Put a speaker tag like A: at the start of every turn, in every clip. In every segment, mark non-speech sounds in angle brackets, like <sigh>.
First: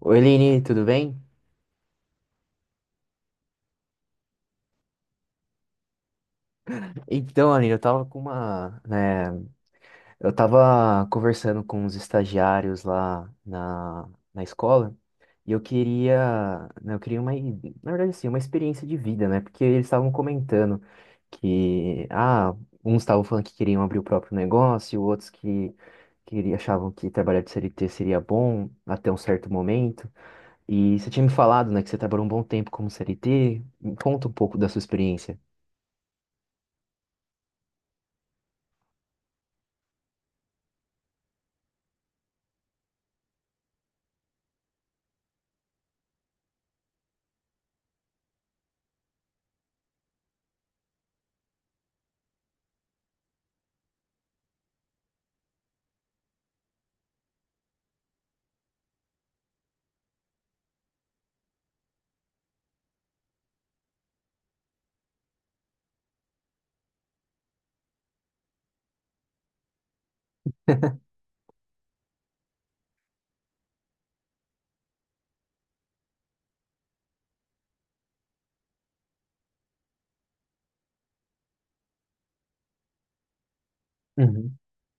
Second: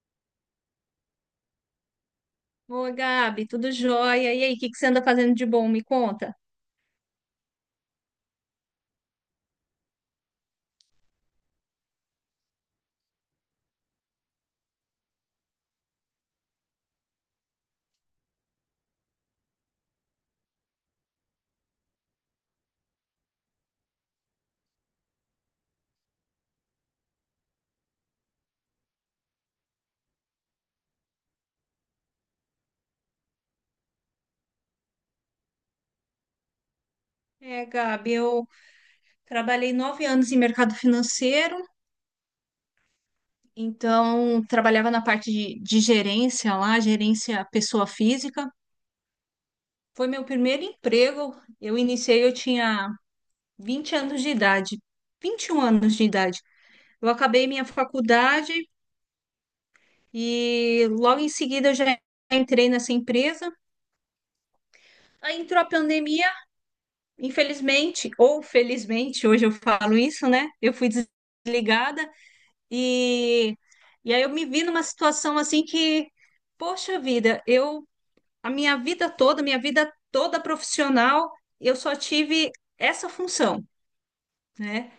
A: Oi, Lini, tudo bem?
B: Ô, Gabi, tudo jóia? E aí, o que você anda fazendo de bom? Me conta.
A: Então, Aline, eu tava conversando com os estagiários lá na escola e eu queria, né, eu queria uma, i- na verdade, assim, uma experiência de vida, né? Porque eles estavam comentando que uns estavam falando que queriam abrir o próprio negócio, outros achavam que trabalhar de CLT seria bom até um certo momento. E você tinha me falado, né, que você trabalhou um bom tempo como CLT. Conta um pouco da sua experiência.
B: Gabi, eu trabalhei 9 anos em mercado financeiro, então trabalhava na parte de gerência lá, gerência pessoa física. Foi meu primeiro emprego. Eu iniciei, eu tinha 20 anos de idade, 21 anos de idade. Eu acabei minha faculdade e logo em seguida eu já entrei nessa empresa. Aí entrou a pandemia. Infelizmente, ou felizmente, hoje eu falo isso, né? Eu fui desligada e, e aí eu me vi numa situação assim que, poxa vida, eu a minha vida toda profissional, eu só tive essa função,
A: Uhum.
B: né?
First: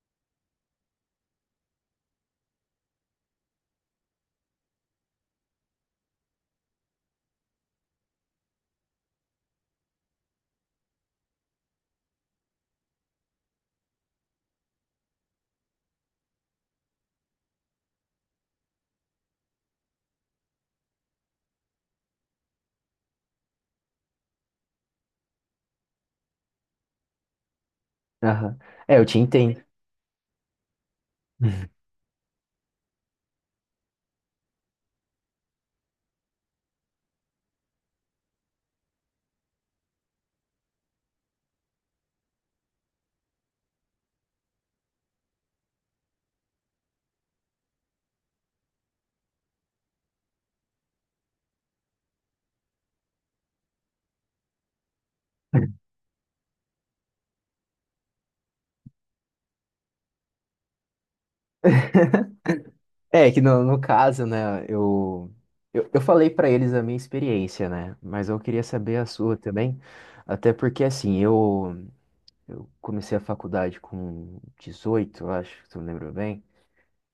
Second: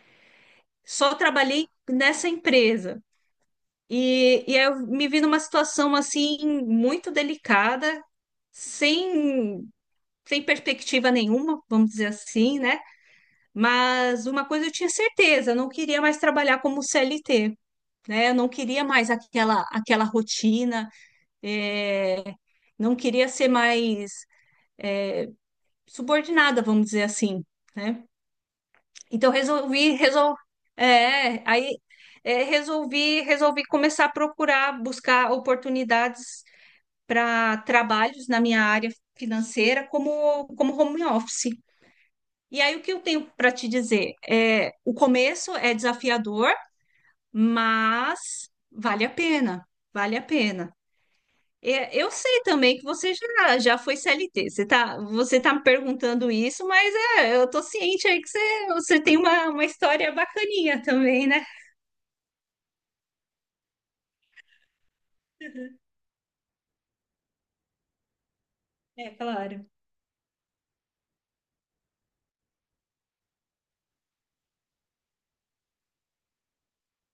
B: Só trabalhei nessa empresa. E aí eu me vi numa situação assim muito delicada, sem, sem perspectiva nenhuma, vamos dizer assim, né? Mas uma coisa eu tinha certeza, eu não queria mais trabalhar como CLT, né? Eu não queria mais aquela rotina, é, não queria ser mais subordinada, vamos dizer assim, né?
A: Aham. É, eu te
B: Então
A: entendo.
B: é, aí
A: <laughs>
B: resolvi, começar a procurar, buscar oportunidades para trabalhos na minha área financeira como home office. E aí o que eu tenho para te dizer? É, o começo é desafiador, mas vale a pena, vale a pena. É, eu sei também que você já foi CLT. Você tá me perguntando isso, mas eu tô ciente aí que você tem uma história bacaninha também, né?
A: É que no caso, né, eu falei pra eles a minha experiência, né, mas eu queria saber a
B: É,
A: sua
B: claro.
A: também, até porque, assim, eu comecei a faculdade com 18, eu acho, se eu me lembro bem,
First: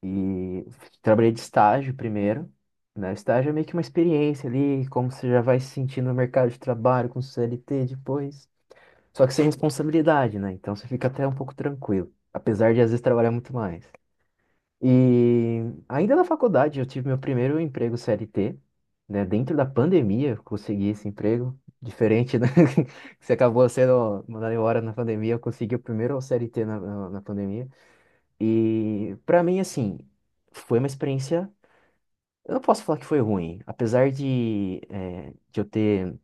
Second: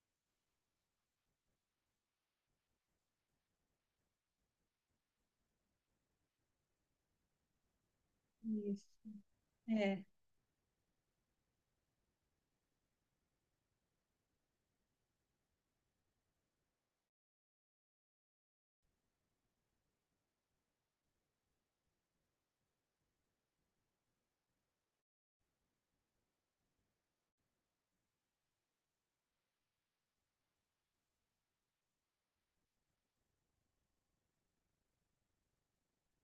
A: e trabalhei de estágio primeiro, né, estágio é meio que uma experiência ali, como você já vai se sentir no mercado de trabalho com CLT depois,
B: Isso.
A: só que sem
B: É.
A: responsabilidade, né, então você fica até um pouco tranquilo, apesar de às vezes trabalhar muito mais. E ainda na faculdade eu tive meu primeiro emprego CLT, né? Dentro da pandemia eu consegui esse emprego. Diferente, né? <laughs> Que você acabou sendo mandado embora na pandemia, eu consegui o primeiro CLT na pandemia. E pra mim, assim, foi uma experiência. Eu não posso falar que foi ruim, apesar de eu ter,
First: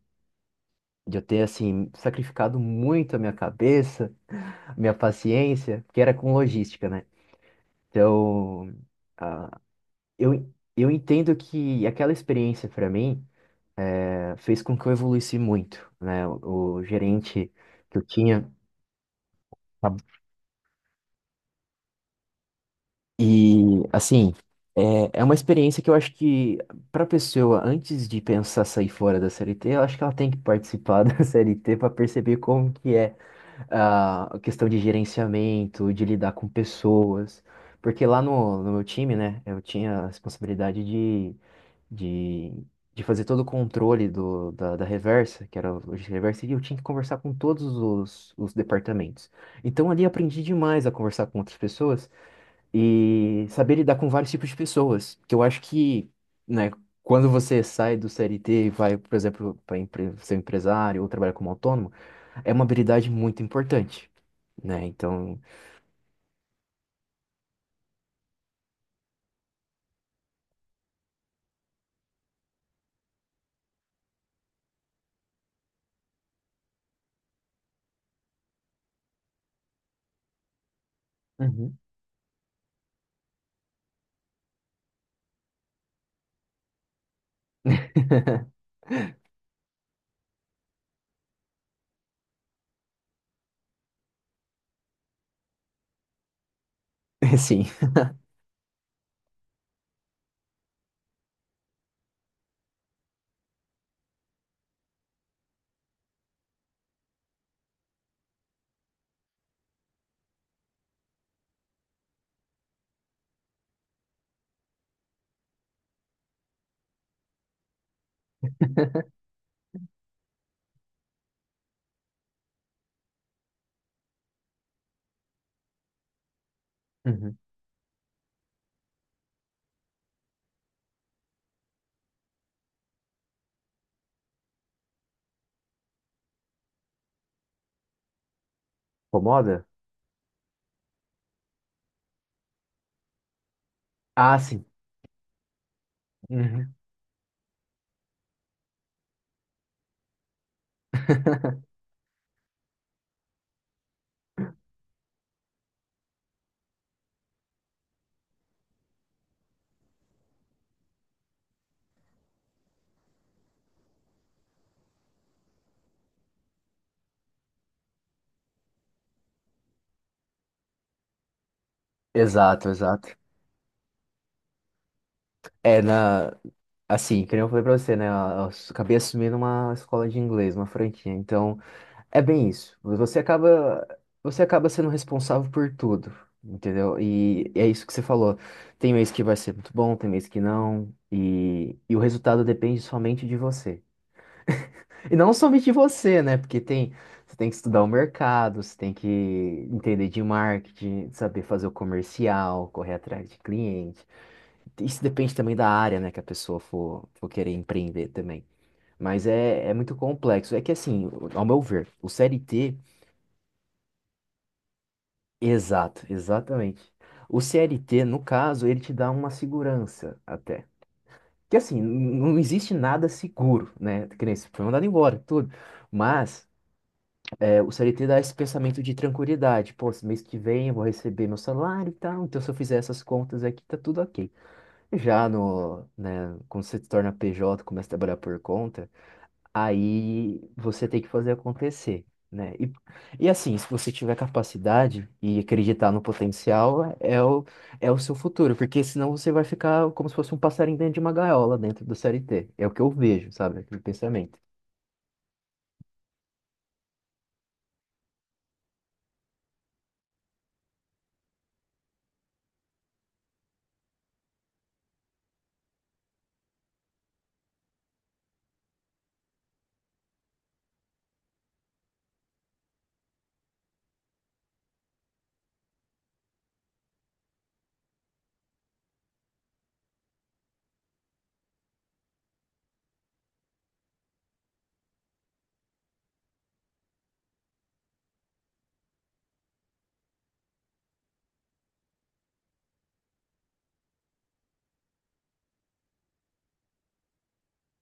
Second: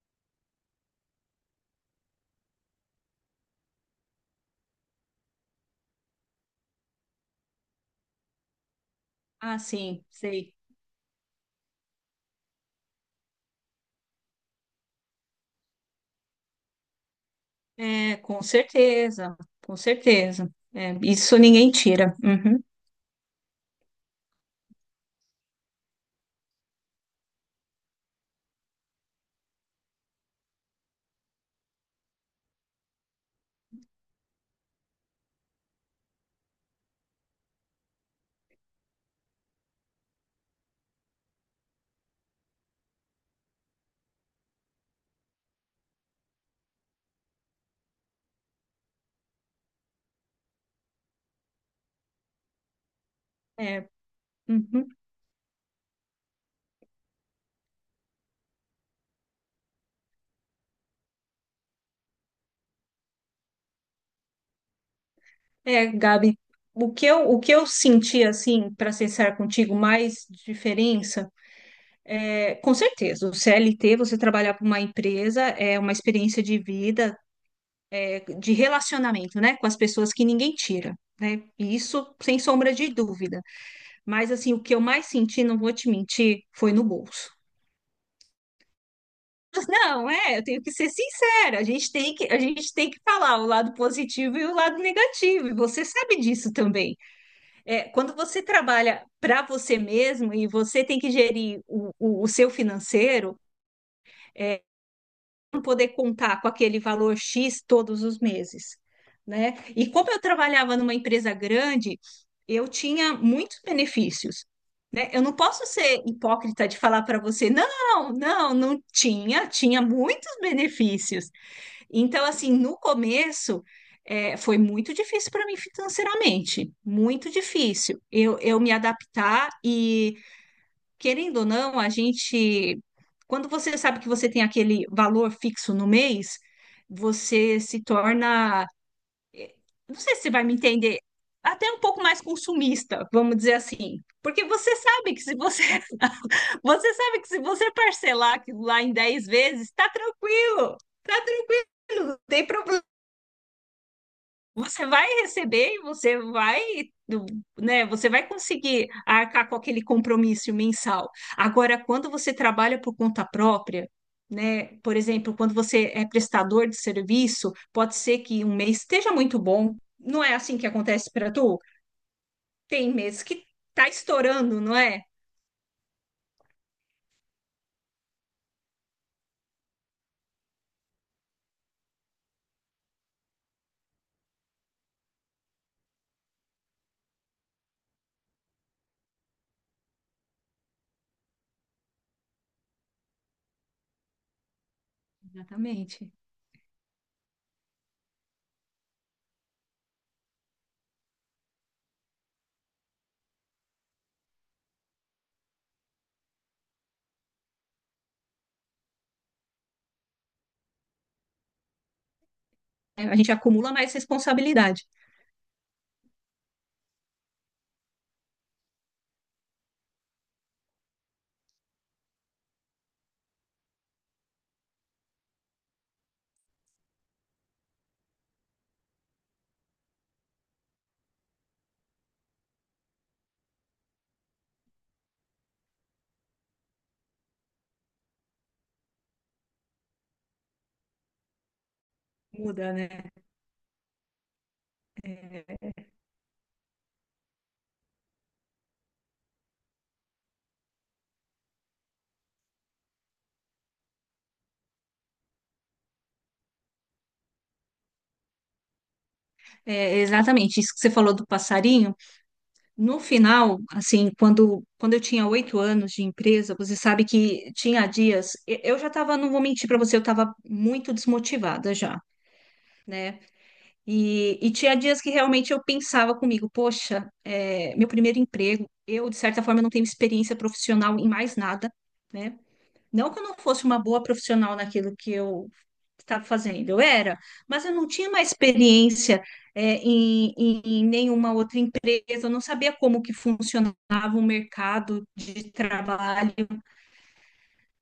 A: assim, sacrificado muito a minha cabeça, <laughs> a minha paciência, porque era com logística, né? Então,
B: Ah, sim,
A: eu,
B: sei.
A: eu entendo que aquela experiência para mim eh, fez com que eu evoluísse muito, né? O gerente que eu
B: É, com
A: tinha
B: certeza, com
A: tá-
B: certeza. É, isso ninguém tira. Uhum.
A: e assim é uma experiência que eu acho que para a pessoa antes de pensar sair fora da CLT, eu acho que ela tem que participar <laughs> da CLT para perceber como que é a questão de gerenciamento, de lidar com pessoas. Porque lá no meu time, né, eu tinha a responsabilidade de, de fazer todo o controle da reversa, que era o logística reversa, e eu tinha que conversar com todos os departamentos. Então ali eu aprendi demais a conversar com outras pessoas e saber
B: É,
A: lidar com vários tipos de
B: uhum.
A: pessoas, que eu acho que, né, quando você sai do CLT e vai, por exemplo, para empre ser um empresário ou trabalhar como autônomo, é uma habilidade muito importante, né? Então,
B: É, Gabi, o que eu senti, assim, para ser sincero contigo, mais diferença. Com certeza, o CLT, você trabalhar para uma empresa é uma experiência de vida, é, de relacionamento, né, com as pessoas, que ninguém tira, né? E
A: <laughs>
B: isso sem sombra de dúvida. Mas assim, o que eu mais senti, não vou te mentir, foi no bolso. <laughs> Mas não, é, eu tenho que ser sincera. A gente tem que, a gente tem que falar o lado positivo e o lado negativo. E você sabe disso também.
A: uhum, sim,
B: É, quando você trabalha para você mesmo e você tem que gerir o seu financeiro, poder contar com aquele valor X todos os meses, né? E como eu trabalhava numa empresa grande, eu tinha muitos benefícios, né? Eu não posso ser hipócrita de falar para você, não tinha, tinha muitos benefícios. Então, assim, no começo, foi muito difícil para mim financeiramente, muito
A: uhum,
B: difícil eu me adaptar. E querendo ou não, a gente, quando você sabe que você tem aquele valor fixo no mês, você se torna, eh,
A: incomoda?
B: não sei se você vai me entender, até um pouco mais consumista, vamos dizer assim.
A: Ah,
B: Porque
A: sim.
B: você sabe que se você, <laughs>
A: Uhum.
B: você sabe que se você parcelar aquilo lá em 10 vezes, tá
A: <laughs>
B: tranquilo, não tem, você vai receber e você vai, do- né, você vai conseguir arcar com aquele compromisso mensal. Agora, quando você trabalha por conta própria, né, por exemplo, quando você é prestador de serviço, pode ser que um mês esteja muito bom. Não é assim que acontece para tu?
A: Exato,
B: Tem
A: exato.
B: meses que tá estourando, não é?
A: É assim, que nem eu falei pra você, né? Eu acabei assumindo uma escola de inglês, uma franquia. Então, é bem isso. Você acaba sendo responsável por tudo, entendeu? E é isso que você falou. Tem mês que vai ser muito bom, tem mês que não. E o resultado depende somente de você. E não somente
B: Exatamente.
A: você, né? Porque tem, você tem que estudar o mercado, você tem que entender de marketing, saber fazer o comercial, correr atrás de cliente. Isso depende também da área, né, que a pessoa for, for querer empreender também. Mas é, é muito complexo. É que assim, ao meu ver, o CLT,
B: É, a gente acumula mais responsabilidade.
A: exato, exatamente. O CLT, no caso, ele te dá uma segurança até. Que assim, não existe nada seguro, né? Que nem se foi mandado embora, tudo. Mas o CLT dá esse pensamento de tranquilidade. Pô, esse mês que vem eu vou receber meu salário e tal, então se eu fizer essas contas aqui, tá tudo ok. Já no, né, quando você se torna PJ, começa a trabalhar por conta, aí você tem que fazer acontecer, né? E,
B: Muda, né?
A: e assim, se você tiver capacidade e acreditar no potencial, é o seu futuro, porque senão você vai ficar como se fosse um passarinho dentro de uma gaiola dentro do CLT. É o que eu vejo, sabe? Aquele pensamento.
B: É, exatamente. Isso que você falou do passarinho. No final, assim, quando eu tinha 8 anos de empresa, você sabe que tinha dias, eu já estava, não vou mentir para você, eu estava muito desmotivada já, né? E tinha dias que realmente eu pensava comigo, poxa, é, meu primeiro emprego, eu de certa forma não tenho experiência profissional em mais nada, né? Não que eu não fosse uma boa profissional naquilo que eu estava fazendo, eu era, mas eu não tinha uma experiência, em nenhuma outra empresa, eu não sabia como que funcionava o mercado de trabalho,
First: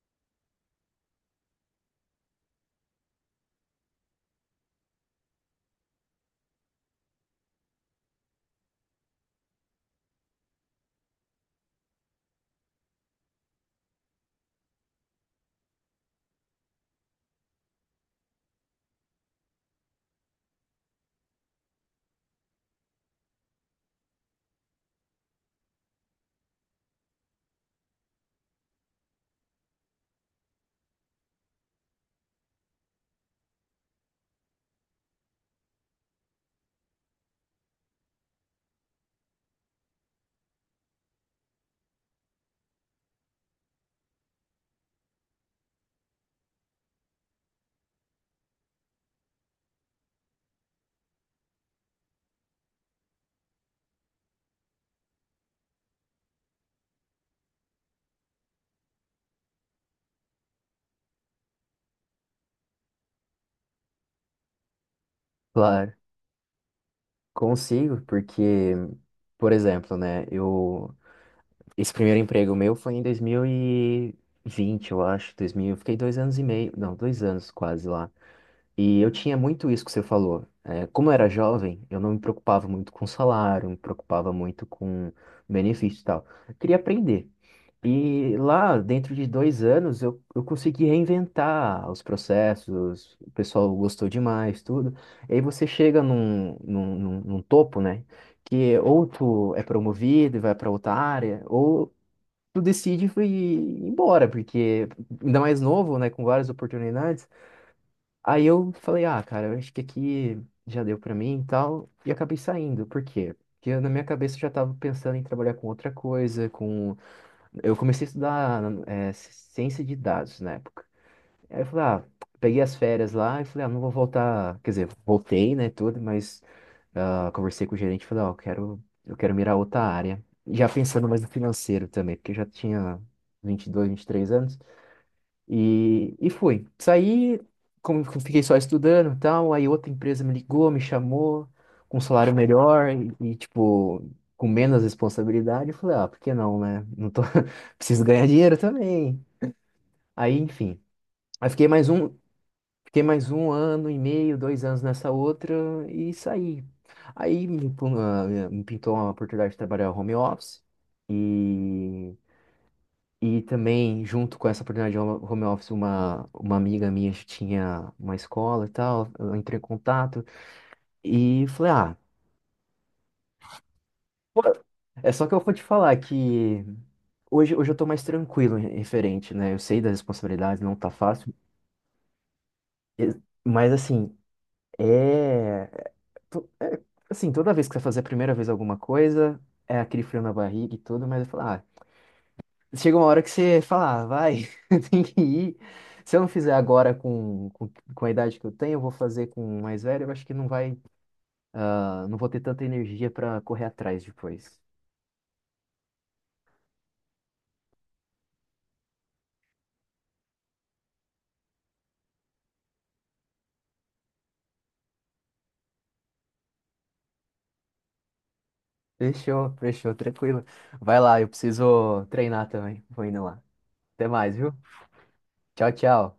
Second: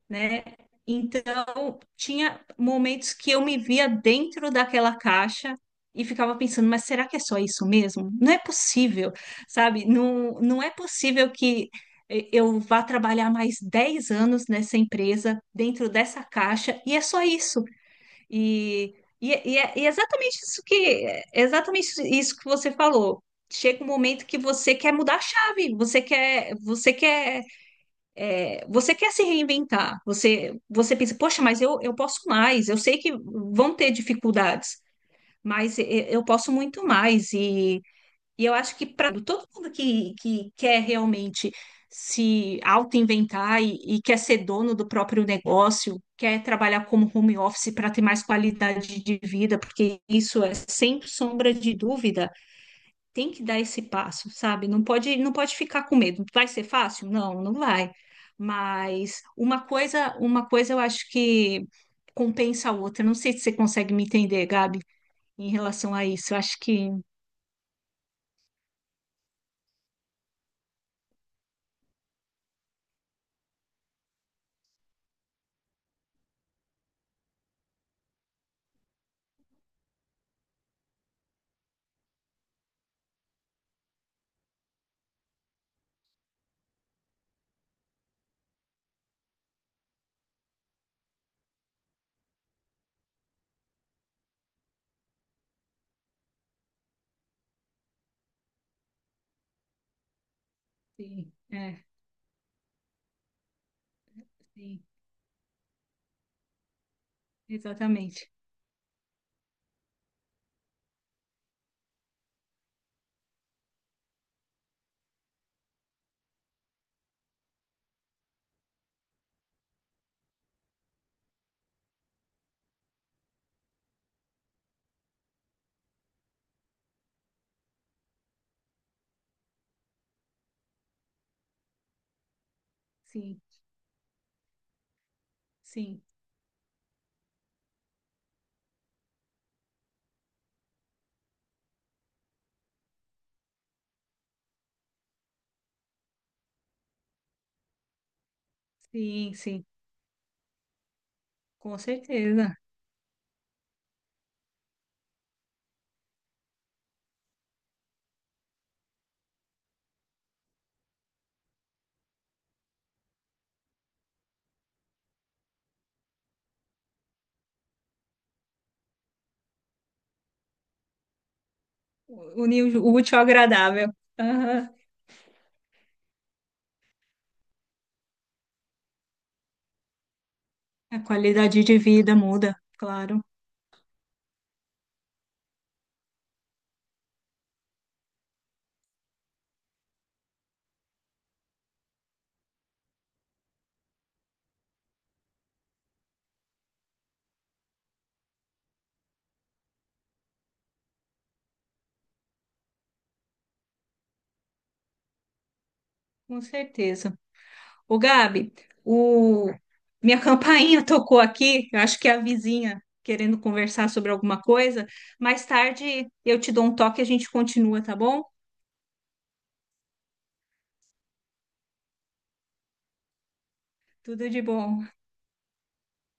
B: né? Então, tinha momentos que eu me via dentro daquela caixa e ficava pensando, mas será que é só isso mesmo? Não é possível, sabe? Não, não é possível que eu vá trabalhar mais 10 anos nessa empresa, dentro dessa caixa, e é só isso. E, e e é exatamente é exatamente isso que você falou. Chega um momento que você quer mudar a chave, você quer, você quer se reinventar, você pensa, poxa, mas eu posso mais, eu sei que vão ter dificuldades, mas eu posso muito mais. E eu acho que para todo mundo que quer realmente se auto-inventar e quer ser dono do próprio negócio, quer trabalhar como home office para ter mais qualidade de vida, porque isso é sem sombra de dúvida. Tem que dar esse passo, sabe? Não pode, não pode ficar com medo. Vai ser fácil? Não, não vai. Mas uma coisa eu acho que compensa a outra. Não sei se você consegue me entender, Gabi, em relação
A: Claro.
B: a isso. Eu acho que
A: Consigo, porque, por exemplo, né, eu, esse primeiro emprego meu foi em 2020 eu acho, 2000, eu fiquei 2 anos e meio, não, 2 anos quase lá. E eu tinha muito isso que você falou. É, como eu era jovem, eu não me preocupava muito com salário, não me preocupava muito com benefício e tal. Eu queria aprender. E lá, dentro de 2 anos, eu consegui reinventar os processos, o pessoal gostou demais, tudo. E aí você chega num topo, né? Que ou tu é promovido e vai para outra
B: sim,
A: área,
B: é,
A: ou tu decide e ir embora,
B: sim,
A: porque ainda mais novo, né? Com várias oportunidades.
B: exatamente.
A: Aí eu falei, ah, cara, eu acho que aqui já deu pra mim e tal. E acabei saindo. Por quê? Porque eu, na minha cabeça eu já tava pensando em trabalhar com outra coisa, com... Eu comecei a estudar ciência de dados na época. Aí eu falei, ah, peguei as férias lá e falei, ah, não vou voltar... Quer dizer, voltei, né, tudo, mas ah, conversei com o gerente e falei, ó, eu quero mirar outra área. Já pensando mais no financeiro também, porque eu já tinha
B: Sim,
A: 22, 23 anos.
B: sim,
A: E fui. Saí, como eu fiquei só estudando e tal, aí outra empresa me ligou, me chamou, com um salário melhor e, tipo, com menos responsabilidade. Eu falei, ah, por que não, né? Não tô... <laughs> Preciso ganhar dinheiro também.
B: sim, sim,
A: Aí, enfim. Aí
B: com certeza.
A: fiquei mais um ano e meio, 2 anos nessa outra e saí. Aí me pintou uma oportunidade de trabalhar home office. E e também, junto com essa oportunidade de home office, uma amiga minha que tinha uma escola e tal, eu entrei em contato e falei, ah,
B: Unir o útil ao agradável.
A: pô,
B: Aham.
A: é só que eu vou te falar que hoje, hoje eu tô mais tranquilo referente, né? Eu sei das responsabilidades, não tá
B: A
A: fácil,
B: qualidade de vida muda,
A: e-
B: claro,
A: mas assim, é, é assim, toda vez que você fazer a primeira vez alguma coisa, é aquele frio na barriga e tudo, mas eu falo, ah, chega uma hora que você fala, ah, vai, <laughs> tem que ir. Se eu não fizer agora com, com a idade que eu tenho, eu vou fazer com o mais velho, eu acho que não vai, ah, não vou ter tanta energia para correr atrás depois.
B: com certeza. Ô, Gabi, o... minha campainha <laughs> tocou aqui. Eu acho que é a vizinha querendo conversar sobre alguma coisa. Mais tarde eu te dou um toque e a gente continua, tá bom?
A: Fechou, fechou, tranquilo. Vai lá, eu preciso treinar também. Vou indo lá. Até
B: Tudo
A: mais,
B: de
A: viu?
B: bom.
A: Tchau, tchau.